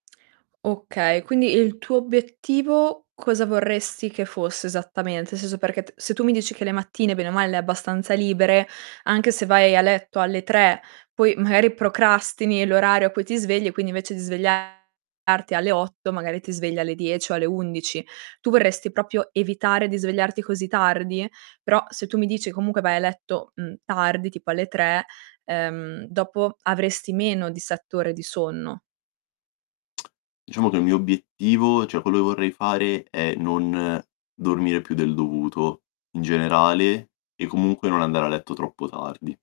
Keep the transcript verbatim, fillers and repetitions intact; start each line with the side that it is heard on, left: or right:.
right: Okay, quindi il tuo obiettivo cosa vorresti che fosse esattamente? seso, perché t se tu mi dici che le mattine bene o male le hai abbastanza libere, anche se vai a letto alle tre, poi magari procrastini l'orario a cui ti svegli e, quindi, invece di svegliarti alle otto, magari ti svegli alle dieci o alle undici. Tu vorresti propio evitare di svegliarti così tardi? Però se tu mi dici comunque vai a letto, mhmm, tardi, tipo alle tre, ehm, dopo avresti meno di sette ore di sonno.
left: Diciamo che il mio obiettivo, cioè quello che vorrei fare è non dormire più del dovuto in generale e comunque non andare a letto troppo tardi.